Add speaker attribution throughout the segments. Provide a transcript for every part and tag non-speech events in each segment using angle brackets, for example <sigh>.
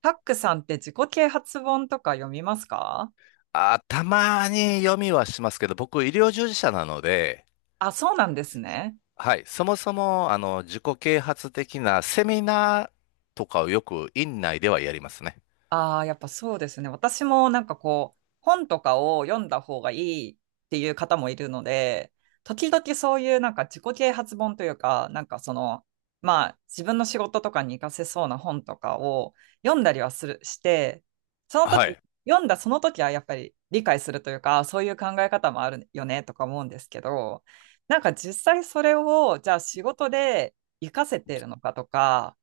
Speaker 1: タックさんって自己啓発本とか読みますか？
Speaker 2: あ、たまに読みはしますけど、僕、医療従事者なので、
Speaker 1: あ、そうなんですね。
Speaker 2: はい、そもそも、自己啓発的なセミナーとかをよく院内ではやりますね。
Speaker 1: ああ、やっぱそうですね。私もこう、本とかを読んだ方がいいっていう方もいるので、時々そういう自己啓発本というか、まあ自分の仕事とかに活かせそうな本とかを読んだりはする、して、その
Speaker 2: は
Speaker 1: 時、
Speaker 2: い。
Speaker 1: 読んだその時はやっぱり理解するというか、そういう考え方もあるよねとか思うんですけど、なんか実際それをじゃあ仕事で活かせているのかとか、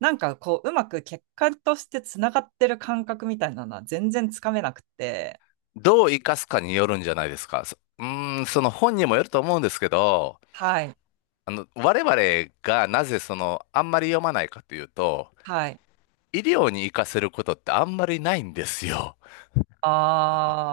Speaker 1: うまく結果としてつながってる感覚みたいなのは全然つかめなくて。
Speaker 2: どう活かすかによるんじゃないですか。そうーん、その本にもよると思うんですけど、
Speaker 1: はい。
Speaker 2: 我々がなぜその、あんまり読まないかというと、
Speaker 1: はい。
Speaker 2: 医療に活かせることってあんまりないんですよ。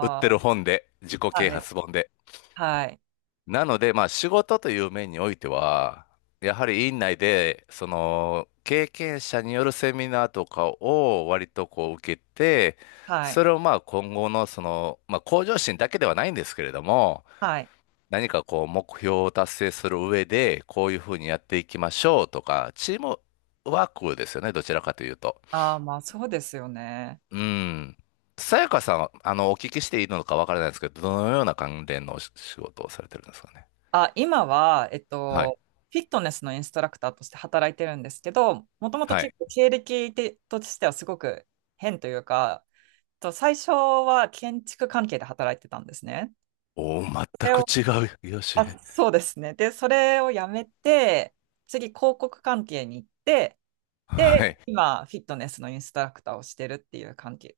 Speaker 2: 売って
Speaker 1: あ。
Speaker 2: る本で、自己啓
Speaker 1: はい、
Speaker 2: 発本で。
Speaker 1: はい、
Speaker 2: なので、まあ、仕事という面においては、やはり院内で、その、経験者によるセミナーとかを割とこう受けて、
Speaker 1: はい、
Speaker 2: それをまあ今後のその、まあ向上心だけではないんですけれども、
Speaker 1: はい。
Speaker 2: 何かこう目標を達成する上で、こういうふうにやっていきましょうとか、チームワークですよね、どちらかというと。
Speaker 1: ああ、まあそうですよね。
Speaker 2: うん。さやかさんは、お聞きしていいのかわからないですけど、どのような関連のお仕事をされてるんですかね。
Speaker 1: あ、今は、
Speaker 2: はい。
Speaker 1: フィットネスのインストラクターとして働いてるんですけど、もともと
Speaker 2: は
Speaker 1: 結
Speaker 2: い。
Speaker 1: 構経歴てとしてはすごく変というか、最初は建築関係で働いてたんですね。
Speaker 2: おー
Speaker 1: そ
Speaker 2: 全
Speaker 1: れ
Speaker 2: く
Speaker 1: を、
Speaker 2: 違う、よし。
Speaker 1: あ、そうですね。で、それをやめて、次、広告関係に行って、
Speaker 2: は
Speaker 1: で、
Speaker 2: い。
Speaker 1: 今、フィットネスのインストラクターをしてるっていう関係、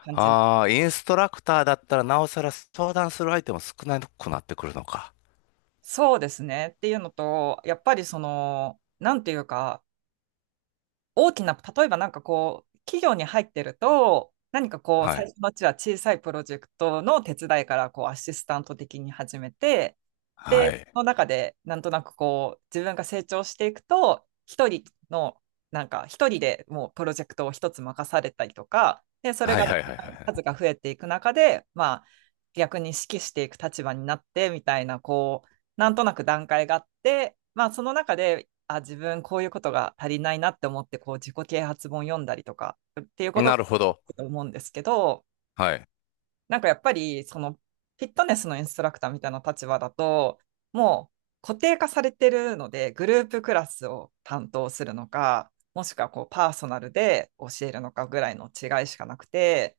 Speaker 1: 感じ。
Speaker 2: ああ、インストラクターだったらなおさら相談する相手も少なくなってくるのか。
Speaker 1: そうですね。っていうのと、やっぱりその、なんていうか、大きな、例えば企業に入ってると、何かこう、
Speaker 2: は
Speaker 1: 最
Speaker 2: い。
Speaker 1: 初のうちは小さいプロジェクトの手伝いから、こう、アシスタント的に始めて、で、
Speaker 2: は
Speaker 1: そ
Speaker 2: い。
Speaker 1: の中で、なんとなくこう、自分が成長していくと、一人の、なんか、一人でもうプロジェクトを一つ任されたりとか、で、それ
Speaker 2: はい
Speaker 1: が
Speaker 2: はいはい
Speaker 1: 数
Speaker 2: は
Speaker 1: が増えていく中で、まあ、逆に指揮していく立場になってみたいな、こう、なんとなく段階があって、まあ、その中で、あ、自分こういうことが足りないなって思って、こう、自己啓発本読んだりとかっていう
Speaker 2: い。
Speaker 1: こと
Speaker 2: な
Speaker 1: が
Speaker 2: るほ
Speaker 1: あ
Speaker 2: ど。
Speaker 1: ると思うんですけど、
Speaker 2: はい。
Speaker 1: なんかやっぱり、その、フィットネスのインストラクターみたいな立場だと、もう固定化されてるので、グループクラスを担当するのか、もしくはこうパーソナルで教えるのかぐらいの違いしかなくて、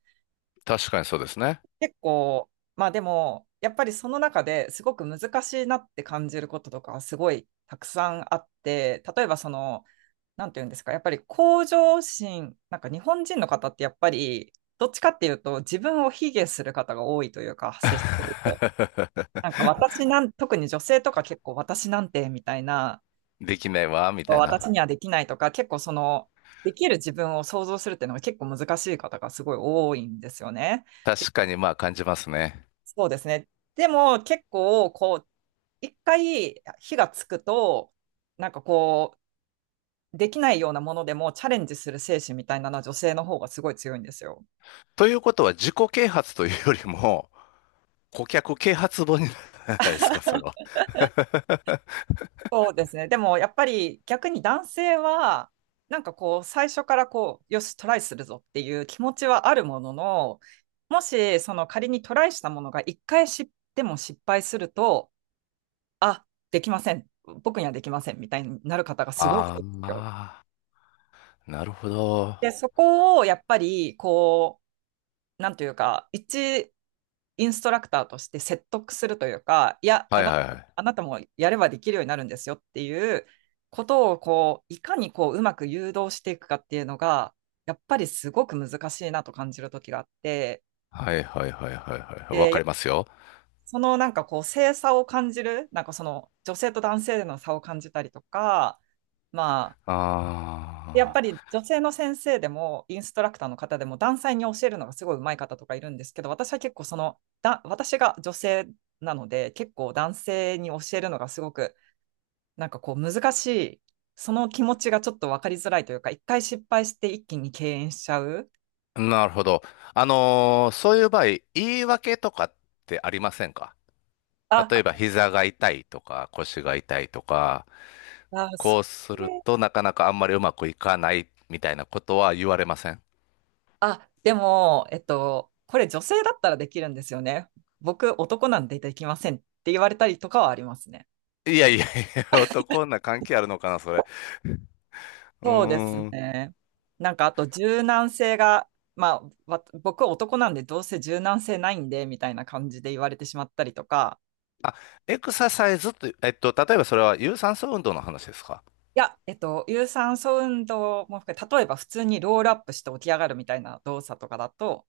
Speaker 2: 確かにそうですね。
Speaker 1: 結構、まあでも、やっぱりその中ですごく難しいなって感じることとかはすごいたくさんあって、例えばその、なんていうんですか、やっぱり向上心、なんか日本人の方ってやっぱり、どっちかっていうと自分を卑下する方が多いというか、接してると。なんか
Speaker 2: <laughs>
Speaker 1: 私なん、特に女性とか結構私なんてみたいな、
Speaker 2: できないわ、みたい
Speaker 1: 私
Speaker 2: な。
Speaker 1: にはできないとか、結構その、できる自分を想像するっていうのが結構難しい方がすごい多いんですよね。
Speaker 2: 確かにまあ感じますね。
Speaker 1: そうですね。でも結構こう一回火がつくとなんかこうできないようなものでもチャレンジする精神みたいなのは女性の方がすごい強いんですよ。
Speaker 2: ということは自己啓発というよりも、顧客啓発本にならないですか、それは。<laughs>
Speaker 1: そうですね。でもやっぱり逆に男性はなんかこう最初からこうよしトライするぞっていう気持ちはあるものの、もしその仮にトライしたものが一回しでも失敗すると、あ、できません僕にはできませんみたいになる方がすごい多い
Speaker 2: あ
Speaker 1: んですよ。
Speaker 2: あ、なるほど。
Speaker 1: で、そこをやっぱり、こう、なんというか、インストラクターとして説得するというか、いや、
Speaker 2: は
Speaker 1: あ
Speaker 2: い
Speaker 1: な、
Speaker 2: はいはい。
Speaker 1: あなたもやればできるようになるんですよっていうことを、こう、いかにこう、うまく誘導していくかっていうのが、やっぱりすごく難しいなと感じる時があって、
Speaker 2: はいはいはいはいはい。わか
Speaker 1: で、
Speaker 2: りますよ。
Speaker 1: そのなんかこう、性差を感じる、なんかその女性と男性での差を感じたりとか、まあ、やっ
Speaker 2: あ
Speaker 1: ぱり女性の先生でも、インストラクターの方でも、男性に教えるのがすごい上手い方とかいるんですけど、私は結構その、私が女性なので、結構男性に教えるのがすごく、なんかこう難しい、その気持ちがちょっと分かりづらいというか、一回失敗して一気に敬遠しちゃう。
Speaker 2: あ、なるほど。そういう場合、言い訳とかってありませんか？
Speaker 1: あ、
Speaker 2: 例えば、膝が痛いとか、腰が痛いとか、
Speaker 1: あ、そ
Speaker 2: こうす
Speaker 1: う
Speaker 2: る
Speaker 1: ね。
Speaker 2: となかなかあんまりうまくいかないみたいなことは言われません？
Speaker 1: あ、でも、えっと、これ女性だったらできるんですよね。僕、男なんでできませんって言われたりとかはありますね。
Speaker 2: いやいやいや、<laughs> 男な関係あるのかな、それ。う
Speaker 1: そうです
Speaker 2: ーん。
Speaker 1: ね。なんかあと柔軟性が、まあ、僕は男なんでどうせ柔軟性ないんでみたいな感じで言われてしまったりとか、
Speaker 2: あ、エクササイズって、例えばそれは有酸素運動の話ですか？
Speaker 1: いや、有酸素運動も含めて、例えば普通にロールアップして起き上がるみたいな動作とかだと、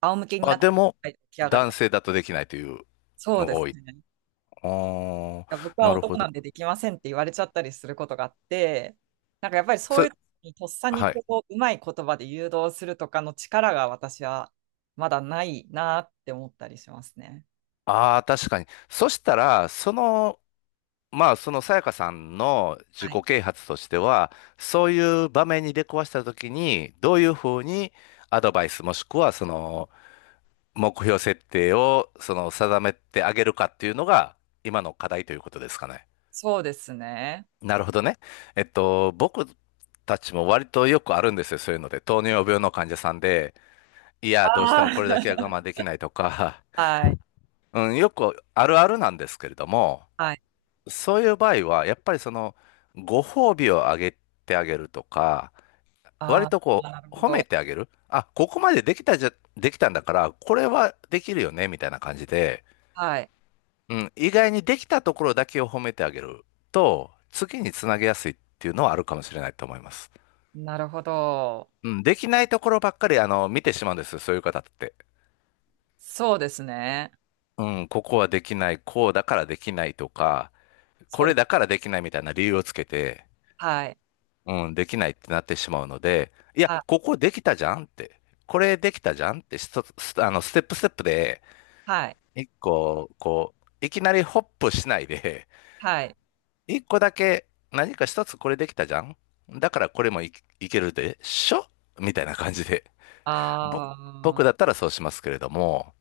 Speaker 1: 仰向けに
Speaker 2: あ、
Speaker 1: なっ
Speaker 2: でも、
Speaker 1: て起き上がる
Speaker 2: 男
Speaker 1: とか。
Speaker 2: 性だとできないという
Speaker 1: そう
Speaker 2: の
Speaker 1: で
Speaker 2: が
Speaker 1: す
Speaker 2: 多い。
Speaker 1: ね。
Speaker 2: あ
Speaker 1: が
Speaker 2: あ、
Speaker 1: 僕は
Speaker 2: なる
Speaker 1: 男
Speaker 2: ほ
Speaker 1: な
Speaker 2: ど。
Speaker 1: んでできませんって言われちゃったりすることがあって、なんかやっぱりそう
Speaker 2: そ、
Speaker 1: いう時にとっさに
Speaker 2: は
Speaker 1: こ
Speaker 2: い。
Speaker 1: う、うまい言葉で誘導するとかの力が私はまだないなって思ったりしますね。
Speaker 2: ああ、確かに。そしたら、その、まあ、そのさやかさんの自
Speaker 1: は
Speaker 2: 己
Speaker 1: い。
Speaker 2: 啓発としては、そういう場面に出くわしたときに、どういうふうにアドバイスもしくは、その、目標設定を、その、定めてあげるかっていうのが、今の課題ということですかね。
Speaker 1: そうですね。
Speaker 2: なるほどね。僕たちも割とよくあるんですよ、そういうので。糖尿病の患者さんで、いや、どうして
Speaker 1: あ
Speaker 2: もこれだけは我慢
Speaker 1: ー。
Speaker 2: できないとか、
Speaker 1: <laughs> はい。
Speaker 2: うん、よくあるあるなんですけれども、
Speaker 1: はい。
Speaker 2: そういう場合は、やっぱりその、ご褒美をあげてあげるとか、
Speaker 1: あ
Speaker 2: 割
Speaker 1: あ、
Speaker 2: とこ
Speaker 1: なる
Speaker 2: う、
Speaker 1: ほ
Speaker 2: 褒め
Speaker 1: ど。
Speaker 2: てあげる。あ、ここまでできたじゃ、できたんだから、これはできるよね、みたいな感じで、
Speaker 1: はい。
Speaker 2: うん、意外にできたところだけを褒めてあげると、次につなげやすいっていうのはあるかもしれないと思います。
Speaker 1: なるほど。
Speaker 2: うん、できないところばっかり、見てしまうんですよ、そういう方って。
Speaker 1: そうですね。
Speaker 2: うん、ここはできない、こうだからできないとか、こ
Speaker 1: そうで
Speaker 2: れだ
Speaker 1: す。
Speaker 2: からできないみたいな理由をつけて、
Speaker 1: はい。
Speaker 2: うん、できないってなってしまうので、いや、
Speaker 1: はい。
Speaker 2: ここできたじゃんって、これできたじゃんって、ストスステップステップで、
Speaker 1: はい。
Speaker 2: 一個、こう、いきなりホップしないで、
Speaker 1: はい。
Speaker 2: <laughs> 一個だけ何か一つこれできたじゃんだからこれいけるでしょみたいな感じで。ぼ
Speaker 1: あ
Speaker 2: 僕だっ
Speaker 1: あ。
Speaker 2: たらそうしますけれども、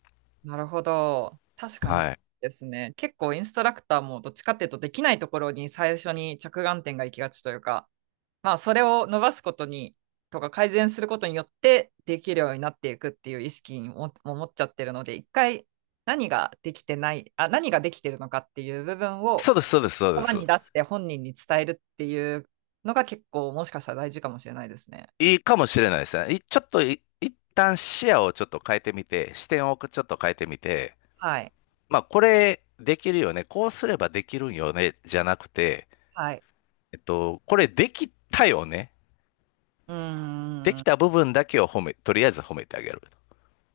Speaker 1: なるほど。確かに
Speaker 2: はい。
Speaker 1: ですね。結構インストラクターもどっちかっていうとできないところに最初に着眼点が行きがちというか、まあそれを伸ばすことに、とか改善することによってできるようになっていくっていう意識にも持っちゃってるので、一回何ができてない、あ、何ができてるのかっていう部分を
Speaker 2: そうです、そうです、そうで
Speaker 1: 言葉
Speaker 2: す。
Speaker 1: に出して本人に伝えるっていうのが結構もしかしたら大事かもしれないですね。
Speaker 2: いいかもしれないですね。いちょっとい、一旦視野をちょっと変えてみて、視点をちょっと変えてみて、
Speaker 1: はい。
Speaker 2: まあ、これできるよね。こうすればできるんよね。じゃなくて、
Speaker 1: はい。
Speaker 2: これできたよね。
Speaker 1: う
Speaker 2: で
Speaker 1: ーん。
Speaker 2: きた部分だけを褒め、とりあえず褒めてあげる。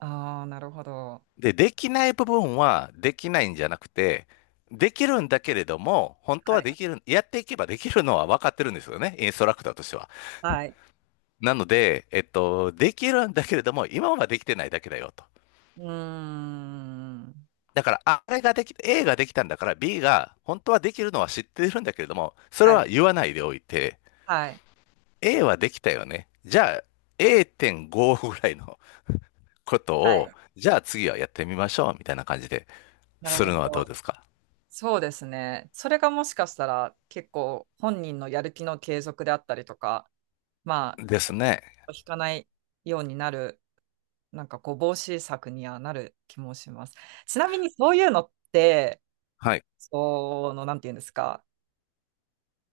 Speaker 1: ああ、なるほど。
Speaker 2: で、できない部分はできないんじゃなくて、できるんだけれども、本当
Speaker 1: は
Speaker 2: は
Speaker 1: い。
Speaker 2: できる、やっていけばできるのは分かってるんですよね。インストラクターとしては。
Speaker 1: はい。
Speaker 2: なので、できるんだけれども、今はできてないだけだよと。
Speaker 1: うーん。
Speaker 2: だから、ああれができ、A ができたんだから B が本当はできるのは知ってるんだけれども、それ
Speaker 1: はい。
Speaker 2: は言わないでおいて、
Speaker 1: はい。
Speaker 2: A はできたよね。じゃあ A.5 ぐらいのこと
Speaker 1: は
Speaker 2: を、
Speaker 1: い。
Speaker 2: じゃあ次はやってみましょう、みたいな感じで
Speaker 1: なる
Speaker 2: する
Speaker 1: ほ
Speaker 2: のはどう
Speaker 1: ど。
Speaker 2: ですか？
Speaker 1: そうですね。それがもしかしたら結構本人のやる気の継続であったりとか、ま
Speaker 2: ですね。
Speaker 1: あ、引かないようになる、なんかこう、防止策にはなる気もします。ちなみにそういうのって、
Speaker 2: はい。
Speaker 1: その、なんていうんですか、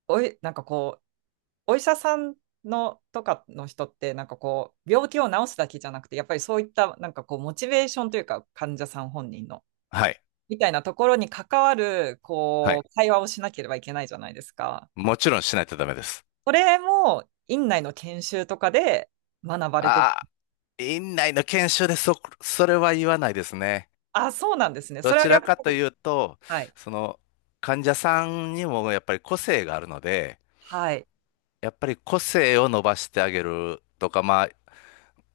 Speaker 1: おい、なんかこう、お医者さんのとかの人って、なんかこう、病気を治すだけじゃなくて、やっぱりそういった、なんかこう、モチベーションというか、患者さん本人の、
Speaker 2: はい。
Speaker 1: みたいなところに関わる、
Speaker 2: は
Speaker 1: こ
Speaker 2: い。
Speaker 1: う、会話をしなければいけないじゃないですか。
Speaker 2: もちろんしないとダメです。
Speaker 1: これも、院内の研修とかで学ばれてる。
Speaker 2: ああ、院内の研修でそ、それは言わないですね。
Speaker 1: あ、そうなんですね。そ
Speaker 2: ど
Speaker 1: れは
Speaker 2: ち
Speaker 1: や
Speaker 2: ら
Speaker 1: っぱ
Speaker 2: かとい
Speaker 1: り、
Speaker 2: うと、
Speaker 1: はい、
Speaker 2: その、患者さんにもやっぱり個性があるので、
Speaker 1: はい、
Speaker 2: やっぱり個性を伸ばしてあげるとか、ま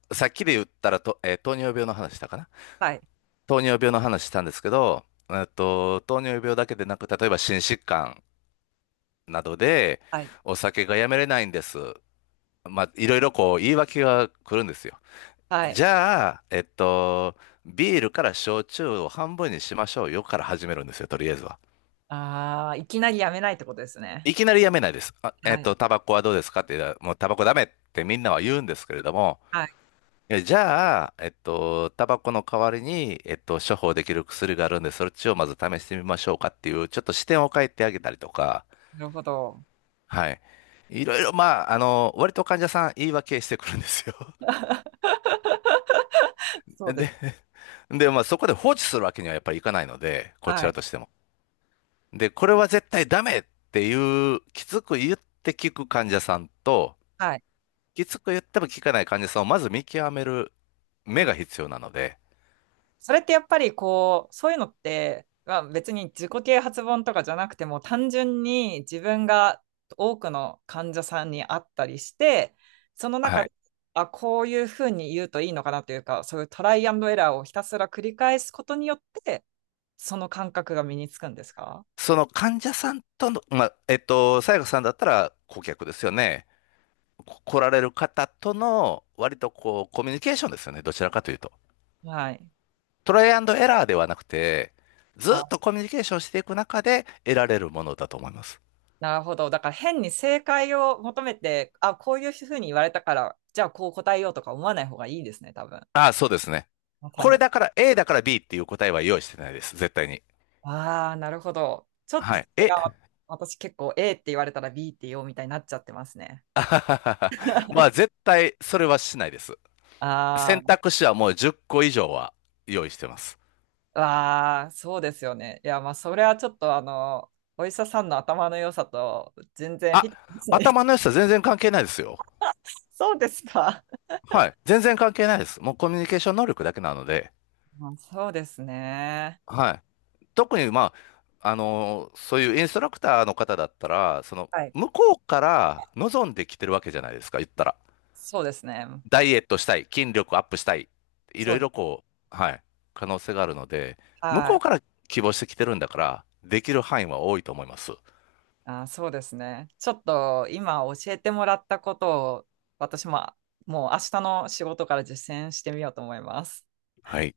Speaker 2: あ、さっきで言ったらと、糖尿病の話したかな？
Speaker 1: はい、
Speaker 2: 糖尿病の話したんですけど、糖尿病だけでなく、例えば心疾患などで、
Speaker 1: はい、
Speaker 2: お酒がやめれないんです。まあ、いろいろこう、言い訳が来るんですよ。
Speaker 1: は
Speaker 2: じ
Speaker 1: い。
Speaker 2: ゃあ、ビールから焼酎を半分にしましょうよから始めるんですよ、とりあえずは。
Speaker 1: ああ、いきなりやめないってことですね。
Speaker 2: いきなりやめないです。
Speaker 1: はい、
Speaker 2: タバコはどうですかって言ったら、もうタバコダメってみんなは言うんですけれども、
Speaker 1: はい、
Speaker 2: じゃあ、タバコの代わりに、処方できる薬があるんで、そっちをまず試してみましょうかっていう、ちょっと視点を変えてあげたりとか、
Speaker 1: なるほど。
Speaker 2: はい。いろいろ、まあ、割と患者さん言い訳してくるんですよ。
Speaker 1: <laughs>
Speaker 2: <laughs>
Speaker 1: そうで
Speaker 2: で、
Speaker 1: す。
Speaker 2: で、まあ、そこで放置するわけにはやっぱりいかないので、こち
Speaker 1: は
Speaker 2: ら
Speaker 1: い、
Speaker 2: としても。で、これは絶対ダメっていう、きつく言って聞く患者さんと、
Speaker 1: はい。
Speaker 2: きつく言っても聞かない患者さんをまず見極める
Speaker 1: う
Speaker 2: 目
Speaker 1: ん。
Speaker 2: が必要なので、
Speaker 1: それってやっぱりこう、そういうのって、まあ、別に自己啓発本とかじゃなくても、単純に自分が多くの患者さんに会ったりして、その
Speaker 2: は
Speaker 1: 中で、
Speaker 2: い。
Speaker 1: あ、こういうふうに言うといいのかなというか、そういうトライアンドエラーをひたすら繰り返すことによって、その感覚が身につくんですか？
Speaker 2: その患者さんとの、まあ、さやかさんだったら顧客ですよね。こ来られる方との割とこうコミュニケーションですよね。どちらかというと。
Speaker 1: はい。
Speaker 2: トライアンドエラーではなくて、ずっ
Speaker 1: あ、
Speaker 2: とコミュニケーションしていく中で得られるものだと思います。
Speaker 1: なるほど。だから変に正解を求めて、あ、こういうふうに言われたから、じゃあこう答えようとか思わない方がいいですね、多分。
Speaker 2: ああ、そうですね。
Speaker 1: まさ
Speaker 2: これ
Speaker 1: に。
Speaker 2: だから A だから B っていう答えは用意してないです。絶対に。
Speaker 1: ああ、なるほど。ちょっと
Speaker 2: は
Speaker 1: そ
Speaker 2: い。
Speaker 1: れ
Speaker 2: え、
Speaker 1: が
Speaker 2: <laughs>
Speaker 1: 私結構 A って言われたら B って言おうみたいになっちゃってますね。
Speaker 2: あははははまあ絶対それはしないです。選
Speaker 1: あ
Speaker 2: 択肢はもう10個以上は用意してます。
Speaker 1: あ、わあ、そうですよね。いや、まあ、それはちょっとあの、お医者さんの頭の良さと全然フ
Speaker 2: あ、
Speaker 1: ィットしないですね。
Speaker 2: 頭の良さ全然関係ないですよ。
Speaker 1: <laughs> そうですか。<laughs>
Speaker 2: はい。全然関係ないです。もうコミュニケーション能力だけなので、
Speaker 1: まあそうですね。
Speaker 2: はい。特に、まあ、そういうインストラクターの方だったら、その、
Speaker 1: はい。
Speaker 2: 向こうから望んできてるわけじゃないですか、言ったら。
Speaker 1: そうですね。
Speaker 2: ダイエットしたい、筋力アップしたい、い
Speaker 1: そ
Speaker 2: ろい
Speaker 1: う、
Speaker 2: ろこう、はい、可能性があるので、向
Speaker 1: は
Speaker 2: こう
Speaker 1: い。
Speaker 2: から希望してきてるんだから、できる範囲は多いと思います。
Speaker 1: あ、そうですね。ちょっと今教えてもらったことを私ももう明日の仕事から実践してみようと思います。
Speaker 2: はい。